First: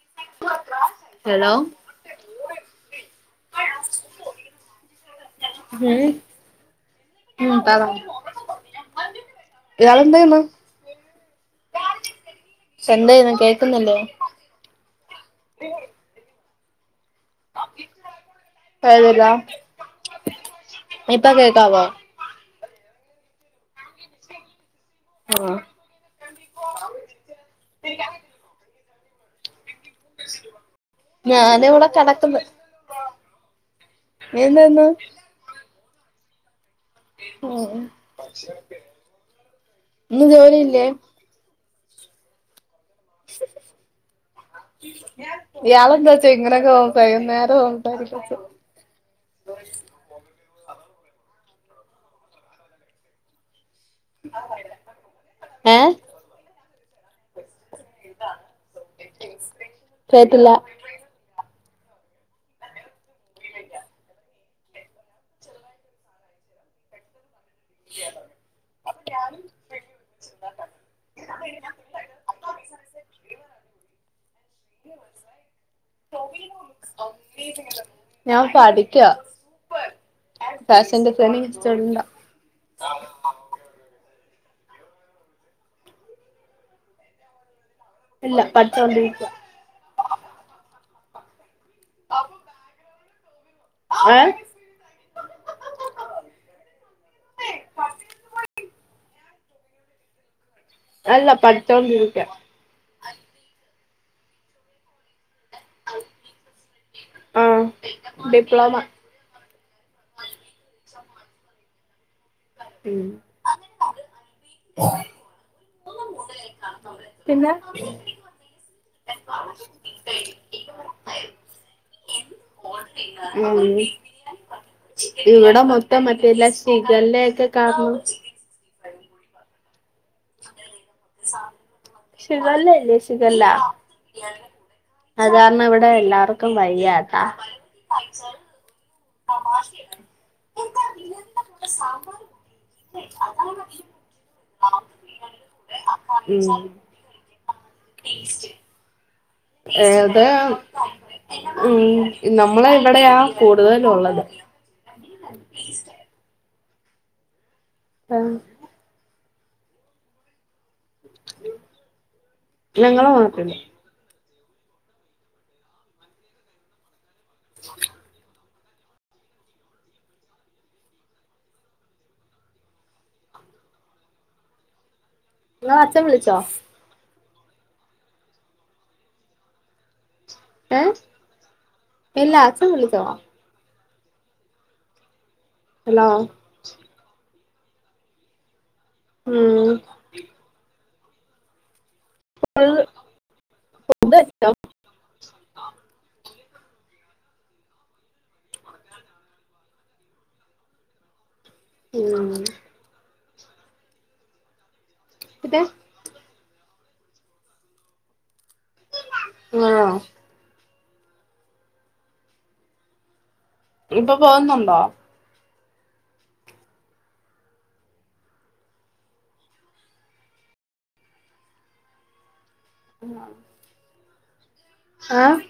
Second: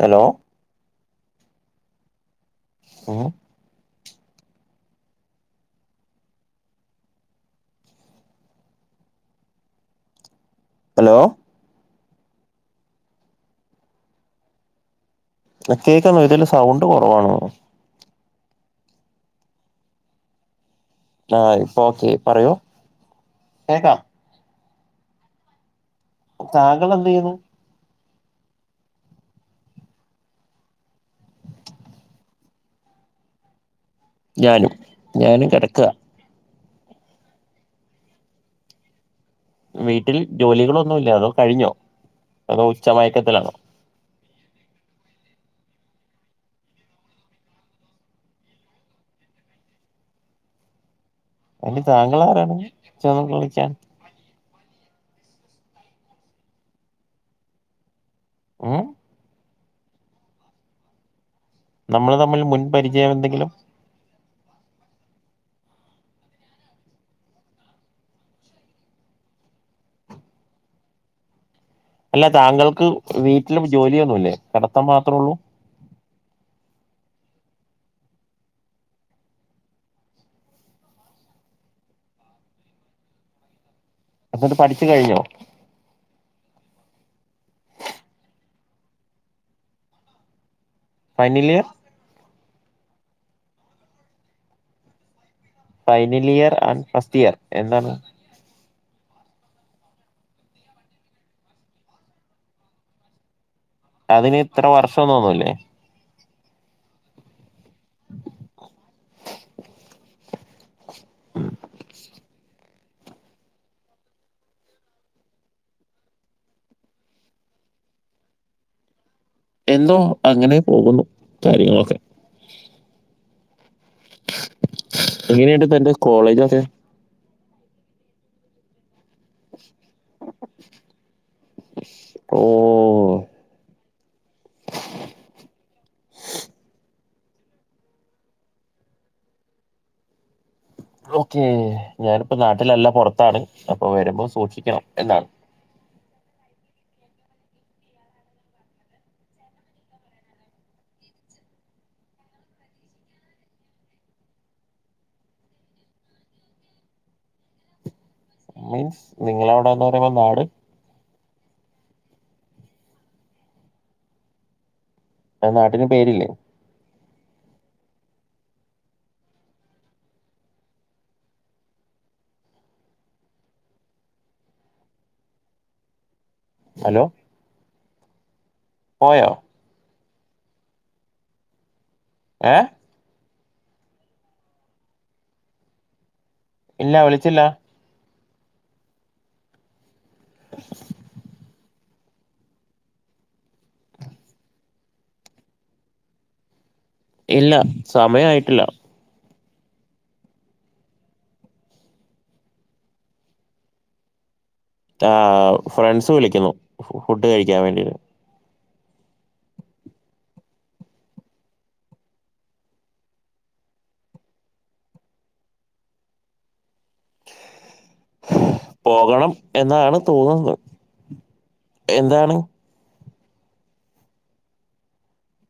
Hello hello ഹം [unintelligible] ഇയാളെന്തെയ്യുന്നു hello എന്തെയ്യുന്നു കേൾക്കുന്നില്ലേ കേക്കുന്നു ഇതില് സൗണ്ട് കുറവാണ് തോന്നുന്നു [inaudible] ആഹ് ഇപ്പൊ കേക്കാവോ ഓക്കെ പറഞ്ഞോ കേക്കാം ആഹ് താങ്കൾ എന്തെയ്യുന്നു [inaudible] ഞാൻ ഇവിടെ കടക്കന്ന് ഞാനും ഞാനും കെടക്ക്ആ ഹും-ഹും വീട്ടിൽ ജോലികളൊന്നുല്ലാ അതോ കഴിഞ്ഞോ അതോ ഉച്ചമയക്കത്തിലാണോ ഇയാളെന്താച്ച ഇങ്ങനൊക്കെ സംസാരിക്കുന്നെ നേരെ സംസാരിക്കച്ച [inaudible] അയിന് താങ്കളാരാണ് അച്ഛാന്നൊക്കെ വിളിക്കാൻ ഏ ഏഹ് കേട്ടില്ല നമ്മള് തമ്മിൽ മുൻപരിചയമെന്തെങ്കിലും [inaudible] അല്ല താങ്കൾക്ക് വീട്ടിലും ജോലിയൊന്നുല്ലേ കിടത്തം മാത്രോള്ളൂ ഞാൻ പഠിക്കാ ഫാഷൻ ഡിസൈനിങ് സ്റ്റുഡന്റാ എന്നിട്ട് പഠിച്ചു കയിഞ്ഞോ ഇല്ല പഠിച്ചോണ്ടിരിക്കാ ഫൈനലിയർ ഏ ഫൈനലിയർ ആൻഡ് ഫസ്റ്റിയർ എന്താണ് അല്ല പഠിച്ചോണ്ടിരിക്ക്ആ അതിന് ഇത്ര വർഷന്നൊന്നൂല്ലേ ആഹ് ഡിപ്ലോമ അത് പിന്നെ ഒരീസം [inaudible] ഉം പിന്നെ എന്തോ അങ്ങനെ പോകുന്നു കാര്യങ്ങളൊക്കെ ഉം ഇവിടെ എങ്ങനെയുണ്ട് തന്റെ മൊത്തം മറ്റേല്ലാ കോളേജൊക്കെ ഷിഗല്ലയെക്കെ കാർണം [unintelligible] ഓ ഷിഗല്ലയില്ലേ ഷിഗല്ല അതാർണ്ണവി വിടെ എല്ലാർക്കും വയ്യത്താ ഓക്കേ ഞാനിപ്പോ നാട്ടിലല്ല പൊറത്താണ് അപ്പൊ വരുമ്പൊ സൂക്ഷിക്കണം എന്നാണ് ഉം ഏഹ് ത് ഉം നമ്മളെ ഇവിടെയാ കൂടുതലുള്ളത് മീൻസ് നിങ്ങളവിടെന്ന് പറയുമ്പൊ നാട് നങ്ങളെ വാട്ടില് നആ ന്നാട്ടിന് പേരില്ലേ? ങ്ങളഅച്ഛൻ വിളിച്ചോ? ഹലോ പോയോ? ഏഹ് ഇല്ല ഏ അച്ഛൻ വിളിച്ചോ ഹ്ലോ ഇല്ല വിളിച്ചില്ല ഉം [inaudible] ഇല്ല സമയയ്‌ട്ടില്ല, ഉം- ആഹ് പിന്നെ ഫ്രൺസ് വിളിക്കുന്നു ഫുഡ് കഴിക്കാവേണ്ടീട്ട്- [unintelligible] ഇപ്പ പോകുന്നുണ്ടോ? [inaudible] പോകണം എന്നാണ് തോന്നുന്നെ എന്താണ്? [unintelligible] ആഹ് -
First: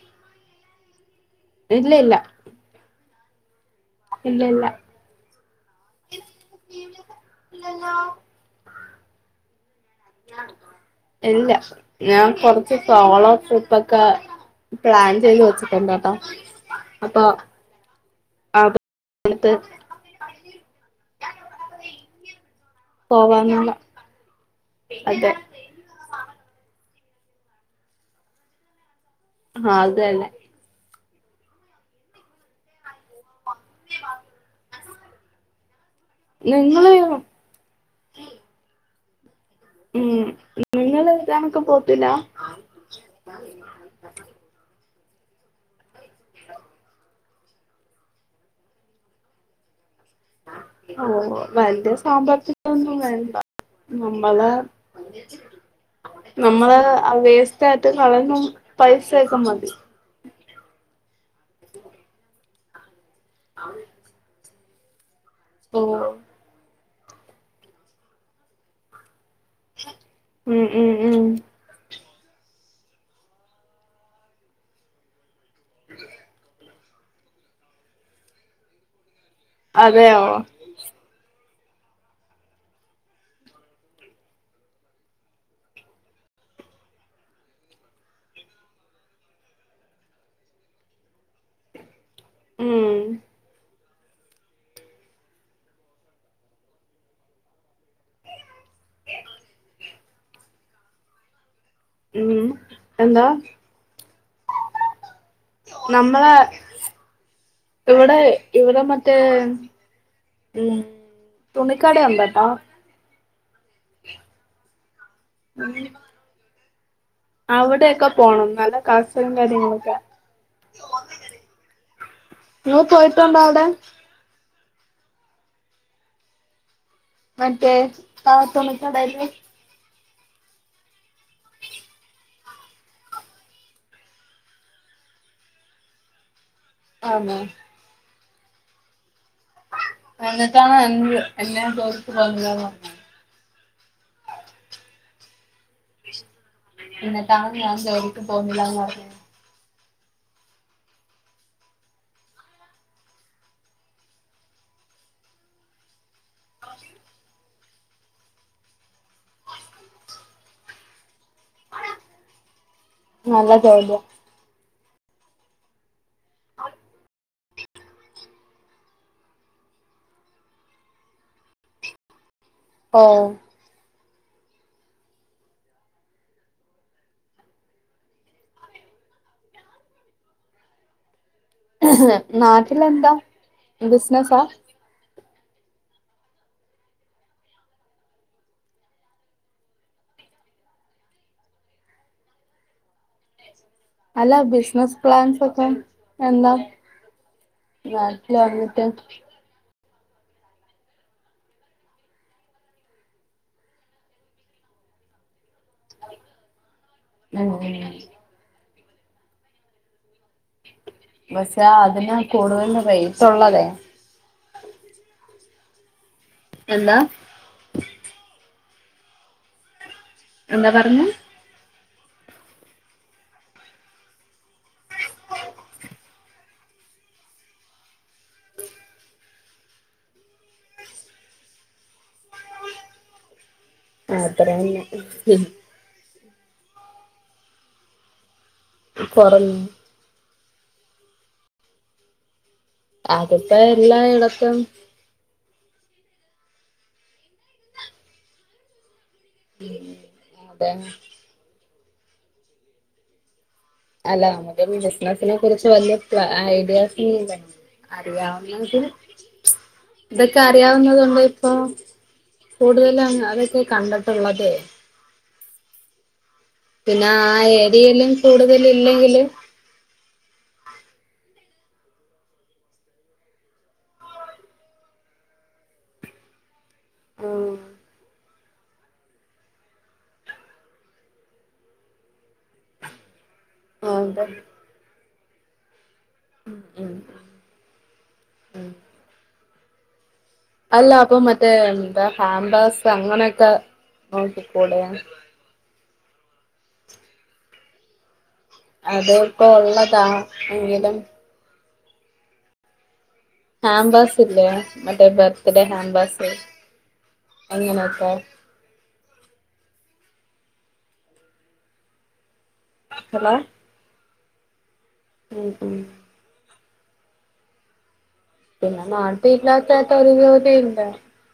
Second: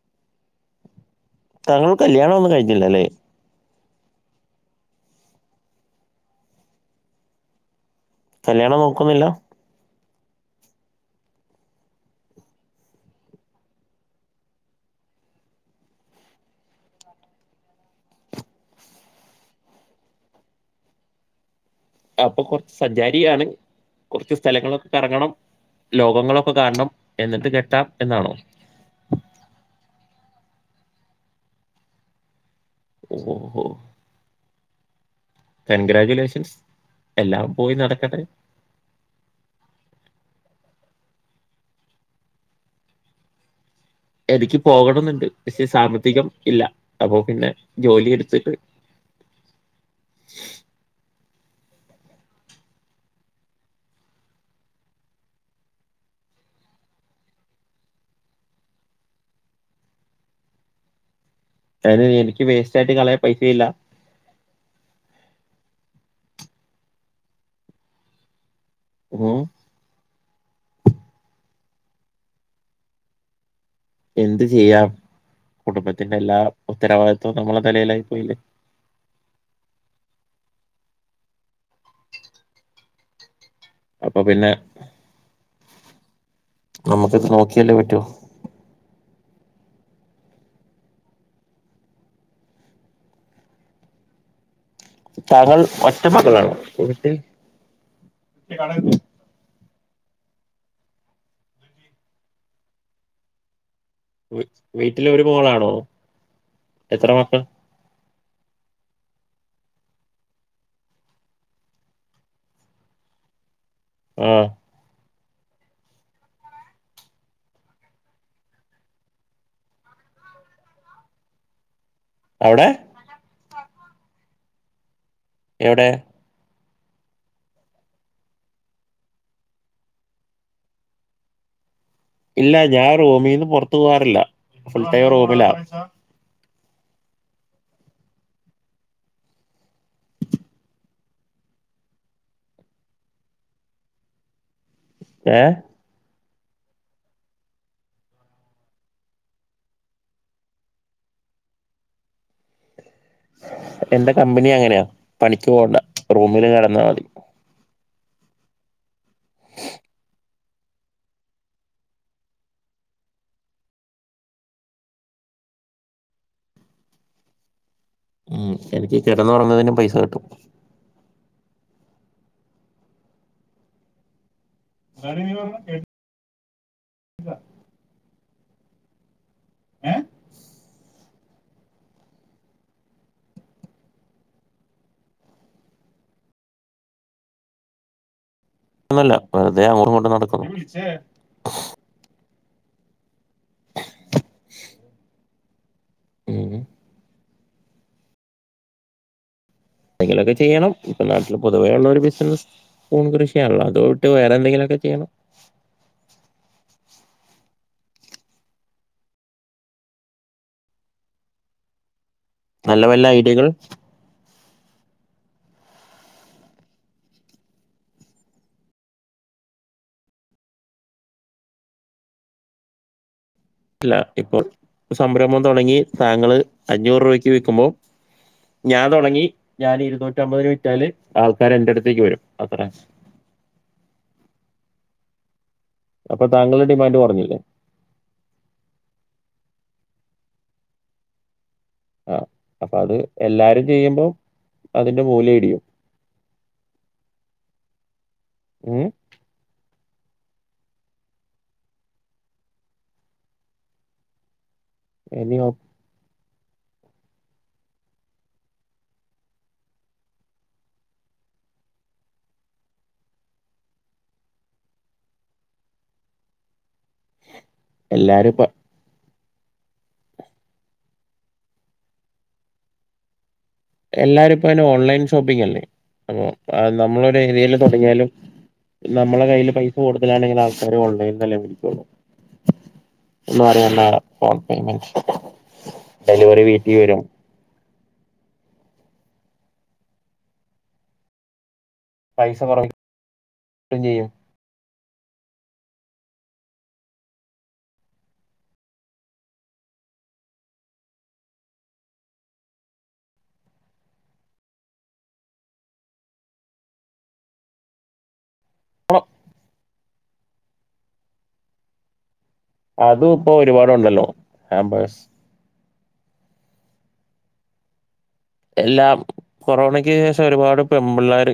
താങ്കൾ കല്യാണഒന്നും കഴിഞ്ഞില്ലല്ലേ? ഇല്ല ഇല്ല [unintelligible] കല്യാണം നോക്കുന്നില്ല- ഇല്ല ഞാൻ കൊർച്ച് സൊളോ ട്രിപ്പക്കെ- പ്ലാൻ ചെയ്ത് വെച്ചിട്ടൊണ്ട്ട്ടോ അപ്പൊ- [unintelligible] അപ്പൊ കൊർ സഞ്ചാരിയാണ് പോവാന്നുള്ള കൊർച്ച് സ്ഥലങ്ങളൊക്കെ കർങ്ങണം അതെ ലോകങ്ങളൊക്കെ കാൺണം- എന്നിട്ട് കെട്ടാം എന്നാണോ? ആഹ് അത് തന്നെ - [inaudible] കൺഗ്രാജുലേഷൻസ് നിങ്ങള് എല്ലാം പോയി നടക്കട്ടെ! ഉം നിങ്ങൾ ഇതാണക്ക് പോത്തില്ലാ- എനിക്ക് പോകണന്നുണ്ട് പസെ സാമ്പത്തികം ഇല്ല അപ്പൊ പിന്നെ ജോലി എടുത്തിട്ട് ഓ വല്ല്യ സാമ്പതിഗൊന്നും വേണ്ട ന്നമ്മള നമ്മള് അ വേസ്റ്റ് ആായിട്ട് കളയുന്ന പൈസ ഒക്കെ മതി [inaudible] അയ്‌ന് എനിക്ക് വേസ്റ്റയിട്ട് കളയ പൈസയില്ല ഓ മം ഉം ഉം ഉം എന്ത് ചെയ്യാം കുടുംബത്തിന്റെല്ലാം ഉത്തരവാദിത്തം നമ്മള തലയിലായി പോയില്ലേ! അതെയോ? അപ്പൊ പിന്നെ, നമ്മുക്ക് ഇത് നോക്കിയാലേ പറ്റു ഉം താങ്കൾ ഒറ്റ മകളണോ വീട്ടിൽ ഉം എന്താ വീട്ടിലൊരു മോളാണോ നമ്മളെ എത്ര മക്കൾ? ഇവിടെ ഇവിടെ മറ്റ റ്റ് ഉം തുണിക്കാട ഉണ്ട്ട്ടോ ഉം അ അവിടെൊക്കെ പോണം നല്ല കാസകം കാര്യങ്ങളൊക്കെ അവിടെ ങ്ങള് പോയിട്ടുണ്ടോ അവിടെ എവിടെ മറ്റേ ആ തുണിക്കടയില് ഇല്ല ഞാൻ റൂമിൽ നിന്ന് പുറത്തു പോകാറില്ല ഫുൾടൈം റൂമിലാ ആണോ എന്നിട്ടാണ് എന്ത് എന്നെ ജോലിക്ക് പോണ്ടാ പറഞ്ഞ് ഏ എന്നട്ടാ ഞാ ജോലിക്കും പോന്നില്ല എന്റെ കമ്പനി അങ്ങനെയാ പണിക്ക് പോണ്ട റൂമില് കടന്നാ മതി നല്ല ജോലി ആ ഉം എനിക്ക് കിടന്ന് ഒറങ്ങുന്നതിനും പൈസ കിട്ടും ഓ അറി നീവല്ല കേട്ട ഏ നാട്ടിലെന്താ ബിസിനസാ ന്നല്ല വെറുതെ അങ്ങോട്ടും ഇങ്ങോട്ടും നടക്കുന്നു അല്ല ബിസിനസ് പ്ലാൻസ് ഒക്കെ എന്താ ഉം നാട്ടില് വന്നിട്ട് എന്തെങ്കിലുമൊക്കെ ചെയ്യണം ഇപ്പൊ നാട്ടിൽ പൊതുവേ ഉുള്ള ഒരു ബിസിനസ്സ് പൂൺ കൃഷിയാണല്ലോ അതൊട്ട് വേറെ എന്തെങ്കിലുമൊക്കെ ചെയ്യണം [unintelligible] പക്ഷെ അതിനാ കൂടുതൽ നല്ല വല്ല ഐഡിയകൾ റൈറ്റുള്ളതേ എന്താ എന്താ പറഞ്ഞു അല്ല ഇപ്പോ സംരംഭം തുടങ്ങി താങ്കള് അഞ്ഞൂറ് രൂപയ്ക്ക് വിക്കുമ്പോം ഞാൻ തുടങ്ങി ഞാൻ ഇരുുന്നൂറ്റ അമ്പതിന് വിറ്റാല് ആൾക്കാര് എന്റെ അടുത്തേക്ക് വരും അത്ര അത്ര തന്നെ അപ്പൊ താങ്കളുടെ ഡിമാൻഡ് കൊറഞ്ഞില്ലേ- കൊറഞ്ഞു- ആഹ് അപ്പൊ അത് അതിപ്പോ എല്ലാരും ചെയ്യുമ്പോ എല്ലായിടത്തും അതിന്റെ മൂല്യം ഇടിയും ഉം ഉം അതെന്നെ അല്ല അമക്ക് വികസനത്തിലെ ഇനി ഓ- കുറിച്ച് വല്ലതും. ഐഡിയാസ് [unintelligible] [unintelligible] ഇതൊക്കെ അറിയാവുന്നതൊണ്ട് ഇപ്പൊ കൂടുതലും അതൊക്കെ കണ്ടിട്ടുള്ളത് പിന്നെ ആഹ് ഏരിയെയിലും എല്ലാരും ഇപ്പ കൂടുതല് ഇല്ലെങ്കില് എല്ലാരും ഇപ്പയ്ന് ഓൺലൈൻ ഷോപ്പിങ് അല്ലേ. അങ്ങ് നമ്മളൊരു ആഹ് രീതിയില് തൊടങ്ങിയാലും നമ്മളെ കയ്ല് പൈസ കൂടുതലാണെങ്കിൽ ആൾക്കാര് ഓൺലൈൻന്നല്ലേ വിളിക്കൊള്ളൂ അതെ [unintelligible] പെയ്മെൻ്റ് ഡെലിവറി വീട്ടി വരും അല്ല അപ്പൊ മറ്റേ എന്താ പൈസ കുറയ്ക്കുകയും ഹാമ്പാസ് അങ്ങനെയൊക്കെ ചെയ്യും നോക്കി കൂടെയാണ് അത് ഇപ്പോ ഒള്ളതാണ് എങ്കിലും ഹാമ്പാസ് ഇല്ലേ മറ്റേ ബർത്ത് ഡേ ഹാബാസ് തങ്ങനെ ഒക്കെ പോണം അതും ഇപ്പോ ഹലോ ഒരുപാടുണ്ടല്ലോ ഹേമ്പാ സ് ഉം ഉം പിന്നെ എല്ലാം നാട്ടി ഇല്ലാത്ത എത്ത [unintelligible] കൊറോണയ്ക്ക് ത്ത ഒരു [unintelligible] ശേഷം ഒരുപാട് [unintelligible] പെമ്പിള്ളേര്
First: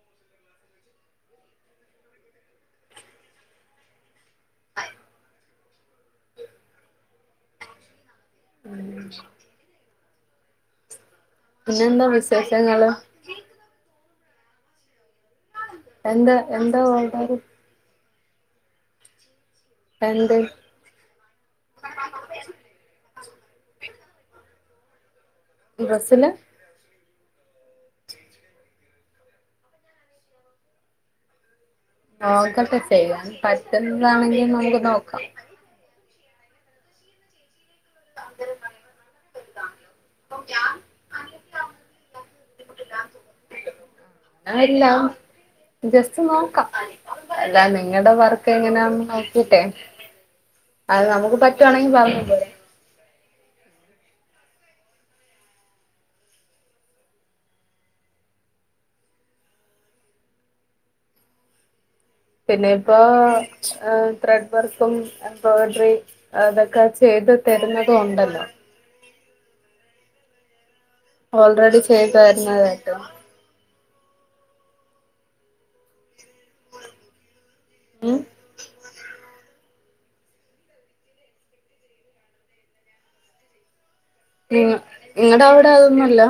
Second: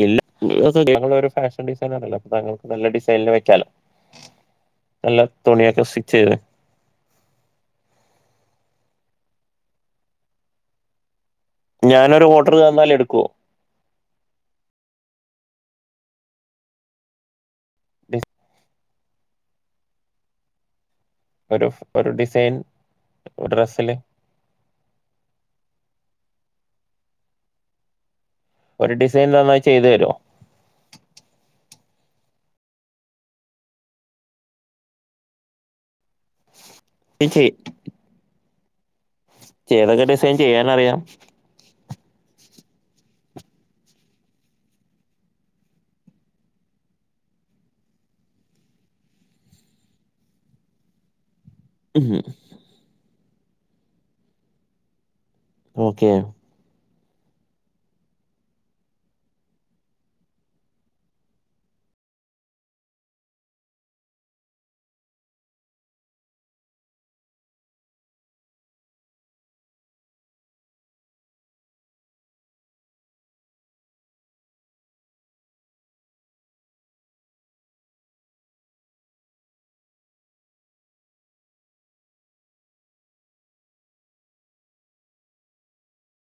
ഇല്ല [unintelligible] ഞങ്ങളൊരു ഫാഷൻ ഡിസൈനറല്ലോ അപ്പൊ താങ്കൾക്ക് നല്ല ഡിസൈൻല് വെക്കാലോ [inaudible] നല്ല തുണിയൊക്കെ സിച്ചയ്ത് ഉം പിന്നെന്താ ഞാനൊരു ഓർഡർ വിശേഷങ്ങള് തന്നാലെടുക്കോ എന്താ എന്താ ഓൾടറ് ഡിസ്‌ എന്ത് ഒരു ഒരുഡിസൈൻ ഡ്രസ്സില് ഡ്രസ്സില് ഒര് ഡിസൈൻതന്ന ചെയ്തര്രോ നോക്കട്ടെചെയ്യൻ പറ്റ്ന്നാണെങ്കി നമ്ക്ക് നോക്കാം നി ചെ ചേതക്കെ ഡിസൈൻ ചെയ്യാനറിയാം ആരില്ലാം ജസ്റ്റ് നോക്കാ അല്ല നിങ്ങട വർക്ക് എങ്ങനന്ന് നോക്കിട്ടെ അത് നമുക്ക് പറ്റുവാണെങ്കി പറഞ്ഞ പോരെ ഓക്കെ പിന്നെ ഇപ്പോ ഏഹ് ത്രെഡ് വർക്കും എംബോഡ്രി അതക്കെ ചെ യ്ത് തര്ന്നതുഒണ്ടല്ലോ ഓൾറെഡി ചെയ്തര്ന്നതാട്ട് മ് [unintelligible] നിങ്ങടെ അവിടെ അതൊന്നുംല്ല